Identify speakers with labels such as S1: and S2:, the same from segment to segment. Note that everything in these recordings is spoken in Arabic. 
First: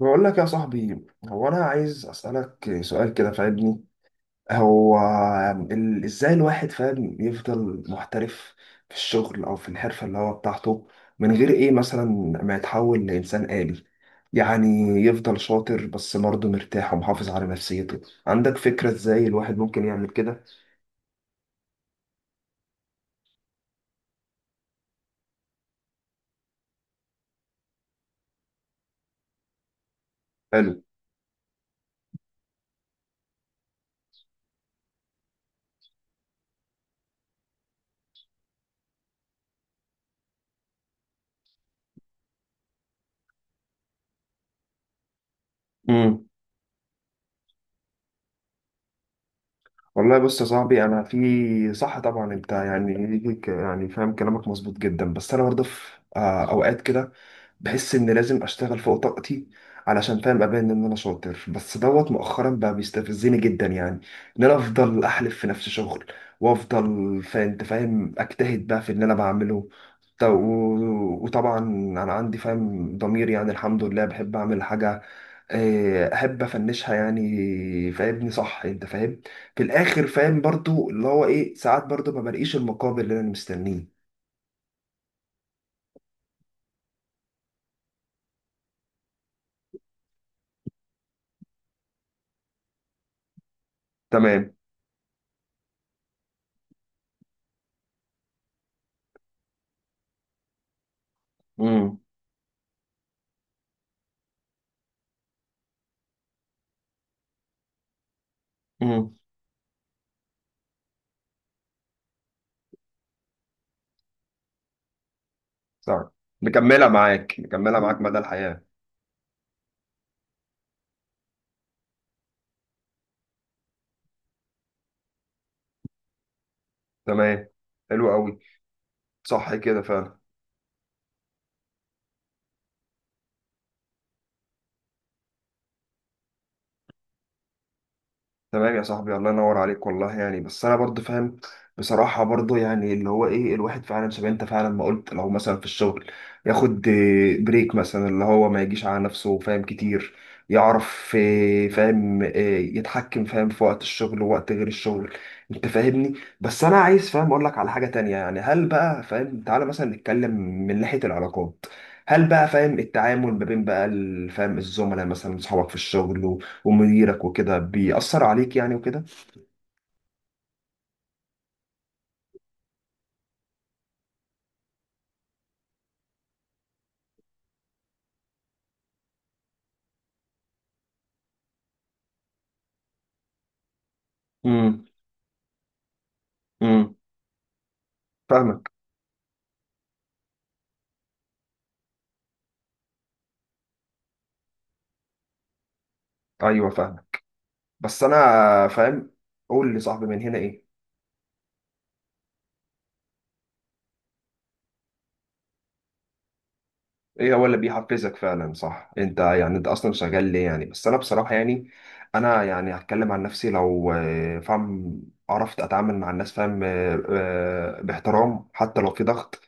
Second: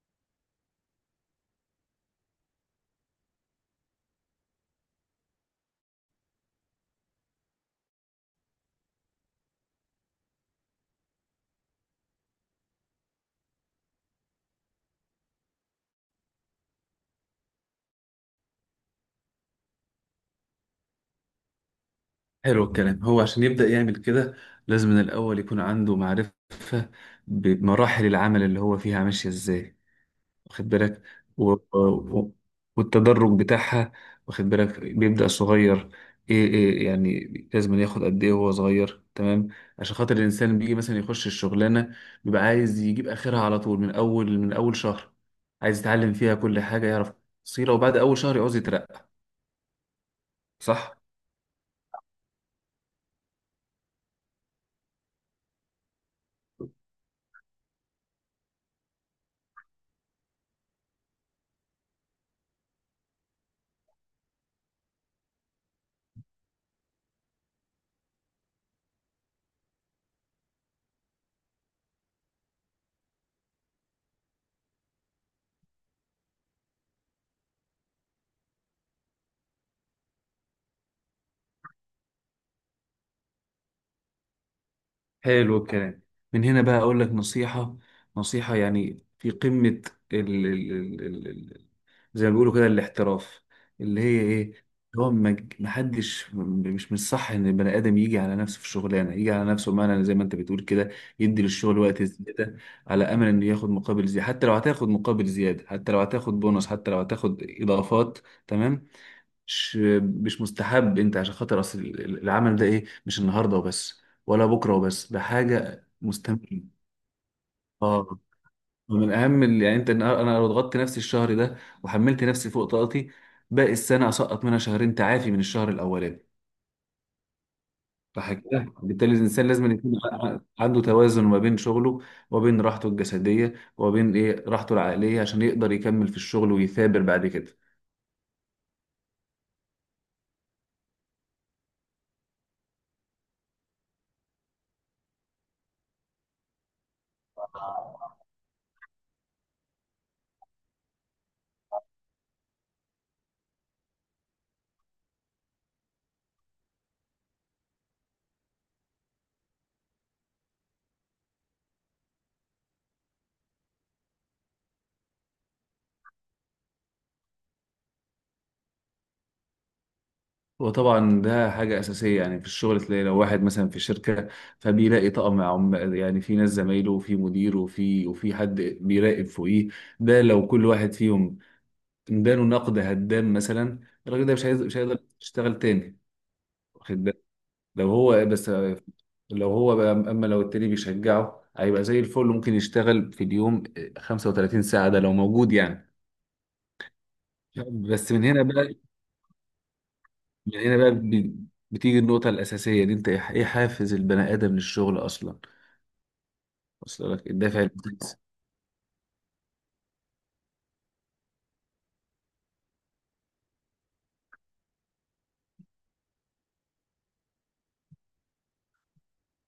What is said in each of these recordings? S1: بقول لك يا صاحبي، هو انا عايز اسالك سؤال كده، فاهمني؟ هو ازاي الواحد فاهم يفضل محترف في الشغل او في الحرفه اللي هو بتاعته، من غير ايه مثلا ما يتحول لانسان آلي؟ يعني يفضل شاطر بس برضه مرتاح ومحافظ على نفسيته. عندك فكره ازاي الواحد ممكن يعمل كده؟
S2: حلو الكلام. هو عشان يبدأ يعمل كده لازم من الأول يكون عنده معرفة بمراحل العمل اللي هو فيها ماشية إزاي، واخد
S1: حلو.
S2: بالك؟ و... و... والتدرج بتاعها، واخد بالك؟ بيبدأ صغير. إيه يعني لازم ياخد قد إيه وهو صغير، تمام؟ عشان خاطر الإنسان بيجي مثلا يخش الشغلانة، بيبقى عايز يجيب آخرها على طول من أول شهر، عايز يتعلم
S1: امم
S2: فيها كل حاجة، يعرف تفصيلة، وبعد أول شهر يعوز يترقى.
S1: والله بص يا صاحبي،
S2: صح؟
S1: انا في صح طبعا انت يعني، فاهم كلامك مظبوط جدا. بس انا برضه في اوقات كده بحس ان لازم اشتغل فوق طاقتي علشان فاهم ابان ان انا شاطر، بس دوت مؤخرا بقى بيستفزني جدا، يعني ان انا افضل احلف في نفس شغل وافضل فانت فاهم اجتهد بقى في اللي انا بعمله. وطبعا انا عندي فاهم ضمير، يعني الحمد لله بحب اعمل حاجه، احب افنشها يعني، فاهمني؟ صح انت فاهم في الاخر، فاهم برضو اللي هو ايه، ساعات برضو ما بلاقيش المقابل اللي انا مستنيه.
S2: حلو الكلام. من هنا بقى اقول لك نصيحة، نصيحة يعني في قمة ال ال ال ال ال زي ما بيقولوا كده الاحتراف، اللي هي
S1: تمام.
S2: ايه. هو ما حدش، مش من الصح ان البني ادم يجي على نفسه في الشغلانه، يجي على نفسه بمعنى زي ما انت بتقول كده، يدي للشغل وقت زياده على امل انه ياخد مقابل زياده، حتى لو هتاخد مقابل زياده، حتى لو هتاخد بونص، حتى لو هتاخد اضافات، تمام؟
S1: امم
S2: مش مش مستحب، انت عشان خاطر اصل العمل ده ايه؟ مش النهارده وبس ولا بكره وبس، ده حاجه
S1: صح.
S2: مستمره.
S1: مكملة معاك، مكملة معاك مدى
S2: اه.
S1: الحياة.
S2: ومن اهم ال- يعني انت أنا لو ضغطت نفسي الشهر ده وحملت نفسي فوق طاقتي، باقي السنه اسقط منها شهرين تعافي من الشهر الاولاني.
S1: تمام، حلو
S2: صح
S1: قوي.
S2: كده؟ بالتالي الانسان
S1: صح
S2: لازم
S1: كده
S2: يكون
S1: فعلا.
S2: عنده توازن ما بين شغله وبين راحته الجسديه وبين ايه راحته العقليه، عشان يقدر يكمل في الشغل ويثابر بعد كده.
S1: تمام يا صاحبي، الله ينور عليك والله، يعني بس انا برضو فاهم بصراحة برضو، يعني اللي هو ايه، الواحد فعلا شبه انت فعلا ما قلت، لو مثلا في الشغل ياخد بريك مثلا، اللي هو ما يجيش على نفسه، فاهم كتير، يعرف فاهم يتحكم فاهم في وقت الشغل ووقت غير الشغل، انت فاهمني؟ بس انا عايز فاهم اقول لك على حاجة تانية، يعني هل بقى فاهم تعالى مثلا نتكلم من ناحية العلاقات، هل بقى فاهم التعامل ما بين بقى فاهم الزملاء مثلا، اصحابك في الشغل ومديرك وكده بيأثر عليك يعني وكده؟
S2: وطبعا ده حاجة أساسية. يعني في الشغل تلاقي لو واحد مثلا في شركة، فبيلاقي طقم عم، يعني في ناس زمايله وفي مدير وفي وفي حد بيراقب فوقيه، ده لو كل واحد فيهم اداله نقد هدام مثلا، الراجل ده مش هيقدر مش
S1: امم
S2: هيقدر يشتغل تاني،
S1: امم
S2: واخد بالك؟ لو هو بس،
S1: فاهمك.
S2: لو هو بقى، أما لو التاني بيشجعه هيبقى زي الفل، ممكن يشتغل في اليوم 35 ساعة ده لو موجود يعني.
S1: ايوه فاهمك. بس
S2: بس
S1: انا
S2: من هنا بقى
S1: فاهم، قول لي صاحبي من هنا
S2: من
S1: ايه.
S2: هنا بقى بي- بتيجي النقطة الأساسية دي. أنت إيه حافز البني آدم للشغل أصلا؟ أصل لك
S1: ايه هو اللي
S2: الدافع
S1: بيحفزك
S2: الأساسي.
S1: فعلا؟ صح انت يعني، انت اصلا شغال ليه يعني؟ بس انا بصراحه يعني، انا يعني هتكلم عن نفسي، لو فاهم عرفت اتعامل مع الناس فاهم باحترام حتى لو في ضغط،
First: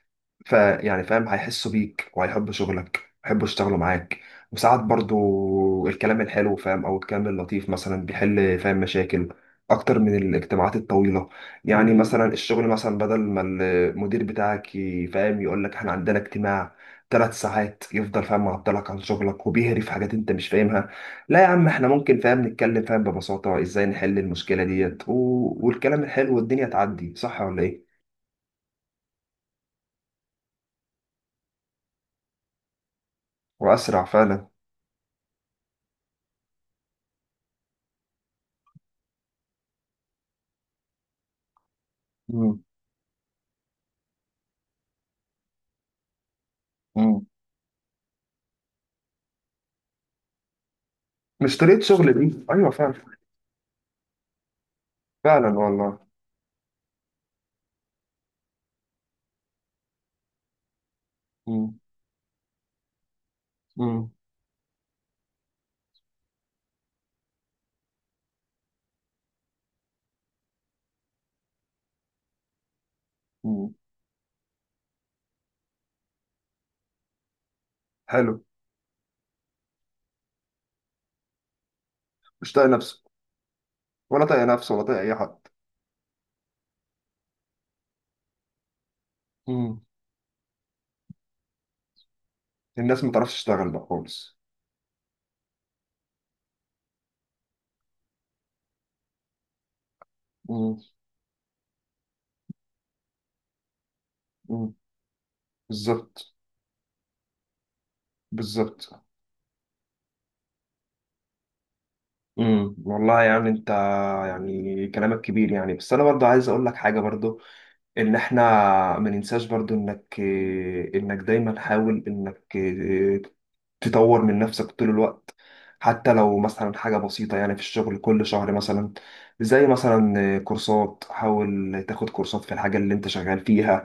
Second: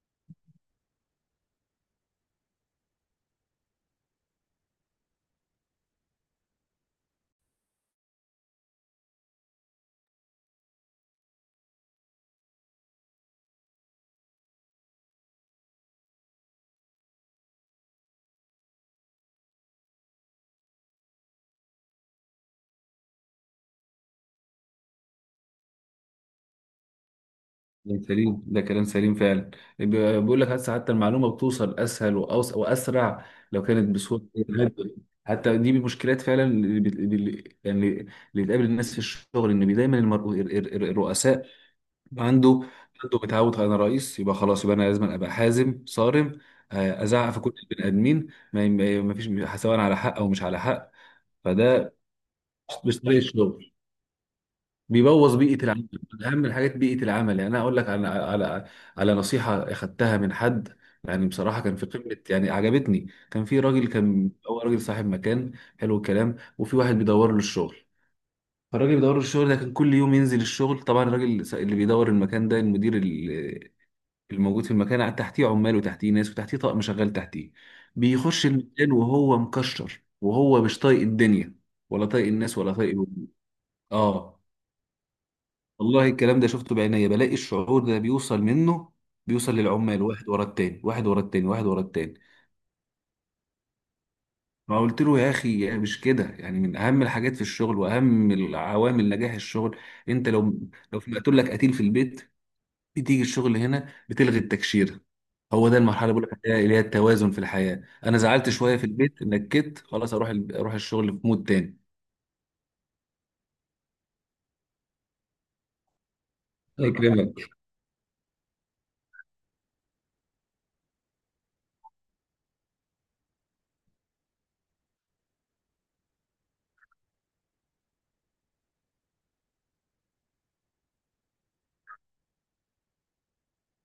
S1: فيعني فاهم هيحسوا بيك وهيحبوا شغلك، هيحبوا يشتغلوا معاك. وساعات برضو الكلام الحلو فاهم او الكلام اللطيف مثلا بيحل فاهم مشاكل اكتر من الاجتماعات الطويله، يعني مثلا الشغل مثلا، بدل ما المدير بتاعك فاهم يقول لك احنا عندنا اجتماع ثلاث ساعات، يفضل فاهم معطلك عن شغلك وبيهري في حاجات انت مش فاهمها، لا يا عم احنا ممكن فاهم نتكلم فاهم ببساطة ازاي نحل المشكلة ديت، والكلام الحلو والدنيا تعدي، صح ولا ايه؟
S2: كلام سليم، ده كلام سليم فعلا. بي- بيقول لك هسه حتى المعلومة بتوصل أسهل وأسرع لو كانت
S1: واسرع
S2: بسهولة.
S1: فعلا.
S2: حتى دي من المشكلات فعلا، اللي يعني اللي بتقابل الناس في الشغل، إن دايما الرؤساء عنده
S1: مم.
S2: عنده متعود، أنا رئيس يبقى خلاص، يبقى أنا لازم أبقى حازم صارم.
S1: مم.
S2: أزعق في كل البني آدمين. ما فيش، سواء على حق أو مش على حق.
S1: مش طريقة
S2: فده
S1: شغل دي، ايوه فعلا.
S2: مش طريق الشغل، بيبوظ
S1: فعلا
S2: بيئه العمل.
S1: والله.
S2: من اهم الحاجات بيئه العمل. يعني انا اقول لك على نصيحه اخدتها من حد، يعني بصراحه كان
S1: مم.
S2: في قمه، يعني عجبتني. كان في راجل،
S1: مم.
S2: كان هو راجل صاحب مكان. حلو الكلام. وفي واحد بيدور له الشغل، فالراجل بيدور له الشغل ده كان كل يوم ينزل الشغل، طبعا الراجل اللي بيدور المكان ده المدير
S1: مم.
S2: الموجود في المكان، قاعد تحتيه عمال وتحتيه ناس وتحتيه طقم شغال تحتيه،
S1: حلو.
S2: بيخش المكان وهو مكشر وهو مش طايق الدنيا ولا طايق
S1: مش
S2: الناس
S1: طايق
S2: ولا طايق.
S1: نفسه، ولا
S2: اه.
S1: طايق نفسه ولا طايق اي حد.
S2: والله الكلام ده شفته بعينيا، بلاقي الشعور ده بيوصل منه، بيوصل
S1: مم.
S2: للعمال واحد ورا التاني، واحد ورا التاني، واحد ورا التاني.
S1: الناس ما تعرفش تشتغل بقى خالص.
S2: فقلت له يا اخي، يعني مش كده. يعني من اهم الحاجات في الشغل واهم العوامل نجاح الشغل، انت لو
S1: مم.
S2: لو في مقتول لك قتيل في البيت، بتيجي الشغل هنا بتلغي
S1: مم.
S2: التكشيره. هو ده المرحله اللي بقول
S1: بالظبط،
S2: لك عليها، اللي هي التوازن في الحياه. انا زعلت شويه في
S1: بالظبط.
S2: البيت، نكت خلاص، اروح الشغل في مود تاني.
S1: والله، يعني انت يعني كلامك كبير يعني، بس انا برضو عايز اقول لك
S2: الله
S1: حاجه برضو،
S2: يكرمك.
S1: ان احنا ما ننساش برضو انك دايما حاول تطور من نفسك طول الوقت، حتى لو مثلا حاجة بسيطة، يعني في الشغل كل شهر مثلا زي مثلا كورسات، حاول تاخد كورسات في الحاجة اللي انت شغال فيها،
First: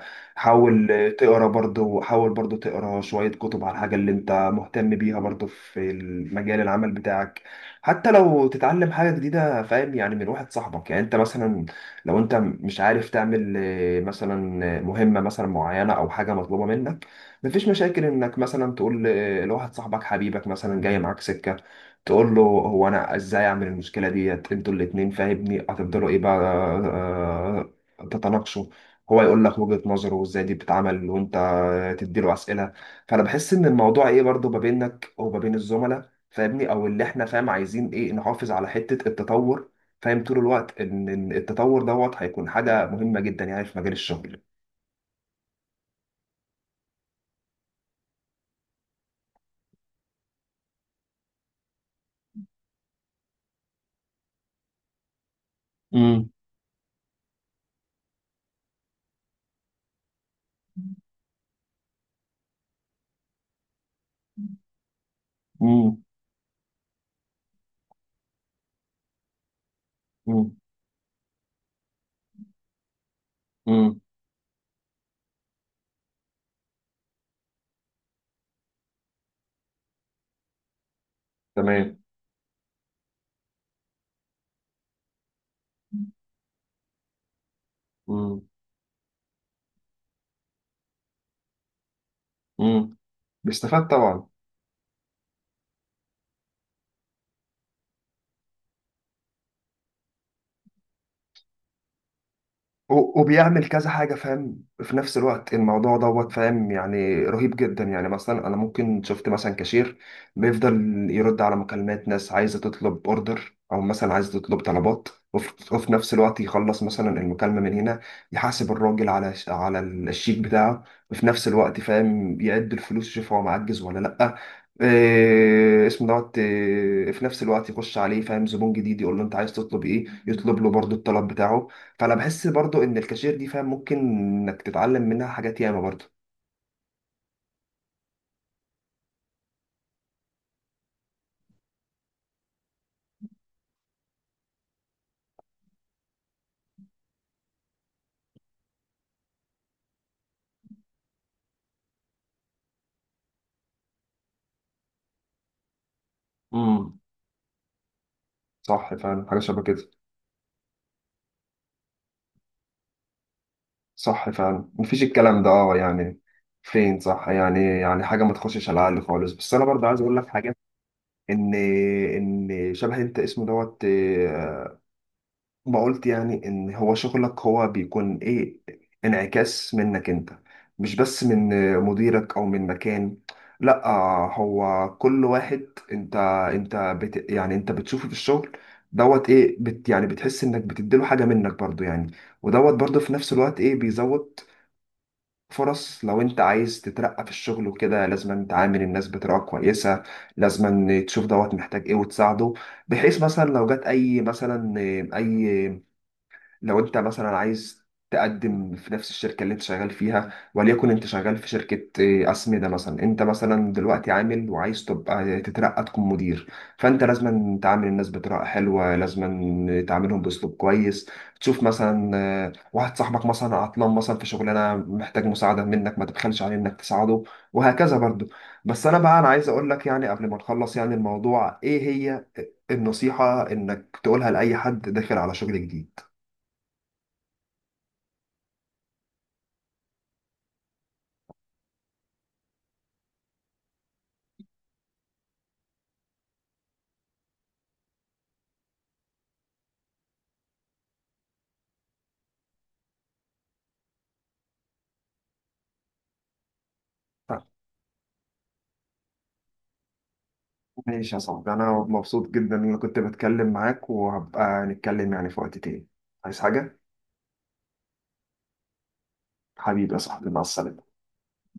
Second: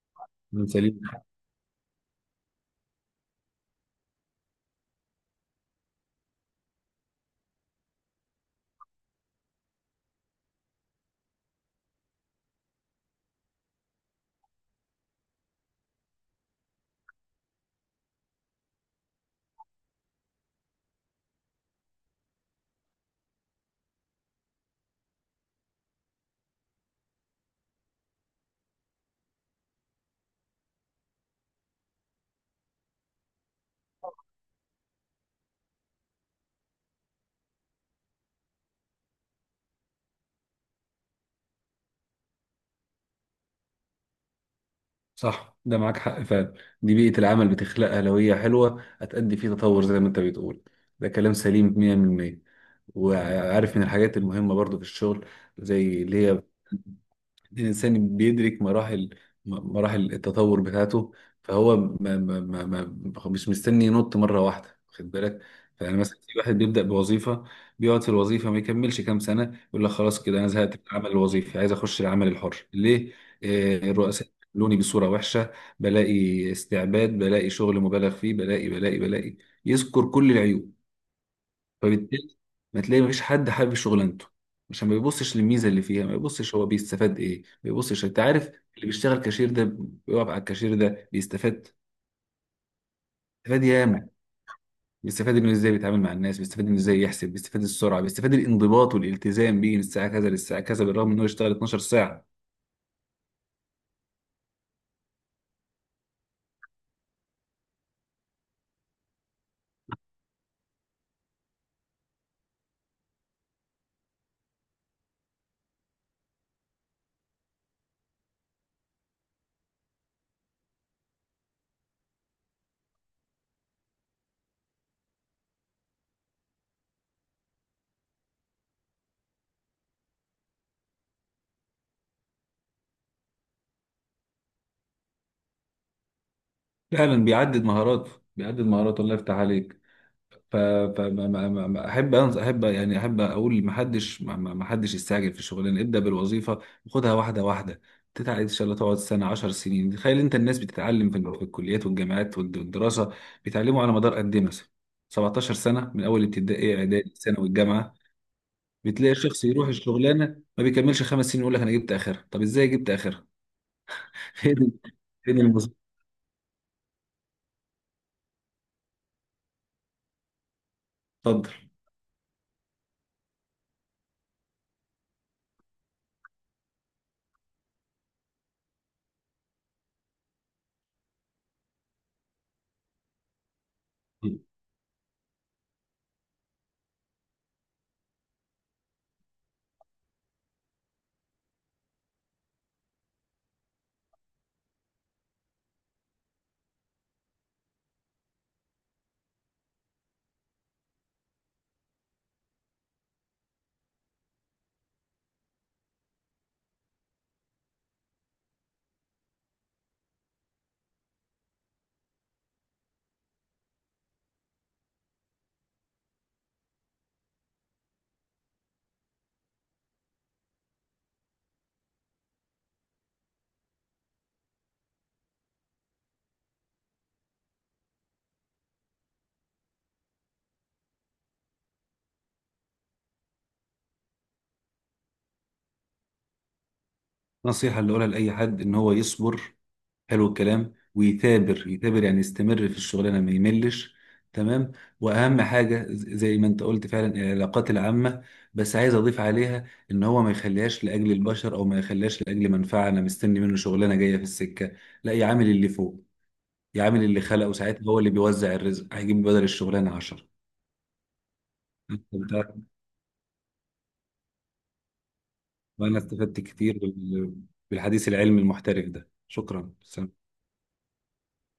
S2: من
S1: حاول
S2: سليم.
S1: تقرا برضو، حاول برضو تقرا شوية كتب على الحاجة اللي انت مهتم بيها برضو في مجال العمل بتاعك. حتى لو تتعلم حاجة جديدة فاهم، يعني من واحد صاحبك، يعني انت مثلا لو انت مش عارف تعمل مثلا مهمة مثلا معينة او حاجة مطلوبة منك، مفيش مشاكل انك مثلا تقول لواحد صاحبك حبيبك مثلا، جاي معاك سكة، تقول له هو انا ازاي اعمل المشكلة ديت، انتوا الاتنين فاهمني هتفضلوا ايه بقى تتناقشوا، هو يقول لك وجهة نظره وازاي دي بتتعمل، وانت تديله اسئلة. فانا بحس ان الموضوع ايه، برضو ما بينك وما بين الزملاء فاهمني، او اللي احنا فاهم عايزين ايه نحافظ على حتة التطور فاهم طول الوقت، إن التطور دوت هيكون حاجه مهمه جدا يعني في مجال الشغل.
S2: صح، ده معاك حق فعلا. دي بيئة العمل بتخلقها، لو هي حلوة هتأدي فيه تطور زي ما انت بتقول. ده كلام سليم 100%. وعارف من الحاجات المهمة برضو في الشغل، زي اللي
S1: امم
S2: هي الإنسان بيدرك مراحل مراحل التطور بتاعته، فهو ما ما ما ما مش مستني ينط مرة واحدة، واخد بالك؟ فأنا
S1: امم
S2: مثلا في واحد بيبدأ بوظيفة، بيقعد في الوظيفة ما يكملش كام سنة، يقول لك خلاص كده أنا
S1: امم
S2: زهقت من العمل الوظيفي، عايز أخش العمل الحر. ليه؟
S1: امم
S2: الرؤساء بيعاملوني بصورة وحشة، بلاقي استعباد، بلاقي شغل مبالغ فيه، بلاقي. يذكر كل العيوب.
S1: تمام.
S2: فبالتالي ما تلاقي مفيش حد حابب شغلانته، عشان ما بيبصش للميزه اللي فيها، ما بيبصش هو بيستفاد ايه، ما بيبصش، انت
S1: امم
S2: عارف؟ اللي بيشتغل كاشير ده، بيقف على الكاشير ده بيستفاد،
S1: امم
S2: بيستفاد
S1: بيستفاد
S2: ياما،
S1: طبعا.
S2: بيستفاد انه ازاي بيتعامل مع الناس، بيستفاد انه ازاي يحسب، بيستفاد السرعه، بيستفاد الانضباط والالتزام بيه من الساعه كذا للساعه كذا، بالرغم انه يشتغل 12 ساعه.
S1: وبيعمل كذا حاجة فاهم في نفس الوقت، الموضوع دوت فاهم يعني رهيب جدا، يعني مثلا أنا ممكن شفت مثلا كاشير بيفضل يرد على مكالمات ناس عايزة تطلب أوردر، أو مثلا عايزة تطلب طلبات، وفي نفس الوقت يخلص مثلا المكالمة من هنا، يحاسب الراجل على على الشيك بتاعه، وفي نفس الوقت فاهم يعد الفلوس يشوف هو معجز ولا لأ، إيه اسمه دوت، إيه في نفس الوقت يخش عليه فاهم زبون جديد يقول له انت عايز تطلب ايه، يطلب له برضو الطلب بتاعه. فانا بحس برضو ان الكاشير دي فاهم ممكن انك تتعلم منها حاجات ياما برضو.
S2: فعلا بيعدد مهاراته. الله يفتح عليك. فاحب يعني احب اقول ما حدش يستعجل في الشغلانه ابدا، بالوظيفه. وخدها واحده واحده، تتعلم ان شاء الله، تقعد سنه، 10 سنين. تخيل انت، الناس بتتعلم في الكليات والجامعات والدراسه، بيتعلموا على مدار قد ايه مثلا؟ 17 سنه، من اول ابتدائي
S1: امم
S2: اعدادي ثانوي الجامعه.
S1: صح
S2: بتلاقي
S1: فعلا، حاجه
S2: الشخص
S1: شبه
S2: يروح
S1: كده.
S2: الشغلانه ما بيكملش خمس سنين، يقول لك انا جبت اخرها. طب ازاي جبت اخرها؟
S1: صح فعلا،
S2: فين،
S1: مفيش
S2: فين
S1: الكلام ده
S2: المظبوط؟
S1: يعني. فين، صح يعني، يعني حاجه ما تخشش على العقل خالص. بس انا برضو عايز اقول لك حاجه،
S2: اتفضل.
S1: ان ان شبه انت اسمه دوت ما قلت، يعني ان هو شغلك هو بيكون ايه انعكاس منك انت، مش بس من مديرك او من مكان، لا، هو كل واحد انت انت بت يعني، انت بتشوفه في الشغل دوت ايه، بت يعني بتحس انك بتديله حاجة منك برضو يعني، ودوت برضو في نفس الوقت ايه بيزود فرص. لو انت عايز تترقى في الشغل وكده لازم تعامل الناس بطريقة كويسة، لازم تشوف دوت محتاج ايه وتساعده، بحيث مثلا لو جت اي مثلا اي لو انت مثلا عايز تقدم في نفس الشركة اللي انت شغال فيها، وليكن انت شغال في شركة اه، أسمدة مثلا، انت مثلا دلوقتي عامل وعايز تبقى تترقى تكون مدير، فانت لازم تعامل الناس بطريقة حلوة، لازم تعاملهم بأسلوب كويس، تشوف مثلا اه، واحد صاحبك مثلا عطلان مثلا في شغلانة محتاج مساعدة منك، ما تبخلش عليه انك تساعده، وهكذا برضو. بس انا بقى، انا عايز اقول لك يعني قبل ما نخلص يعني، الموضوع ايه هي النصيحة انك تقولها لأي حد داخل على شغل جديد؟
S2: النصيحه اللي اقولها لاي حد ان هو يصبر. حلو الكلام. ويثابر، يثابر يعني، يستمر في الشغلانه ما يملش، تمام؟ واهم حاجه زي ما انت قلت فعلا، العلاقات العامه. بس عايز اضيف عليها ان هو ما يخليهاش لاجل البشر او ما يخليهاش لاجل منفعه، انا مستني منه شغلانه جايه في السكه. لا، يعامل اللي فوق، يعامل اللي خلقه، ساعتها هو اللي بيوزع الرزق، هيجيب بدل الشغلانه 10.
S1: ماشي يا صاحبي، أنا
S2: انت
S1: مبسوط جدا
S2: بتعرف،
S1: إن أنا كنت بتكلم معاك، وهبقى نتكلم يعني في وقت تاني.
S2: وانا
S1: عايز
S2: استفدت كتير
S1: حاجة؟
S2: بالحديث العلمي المحترف ده. شكرا.
S1: حبيبي يا
S2: سلام.
S1: صاحبي، مع السلامة.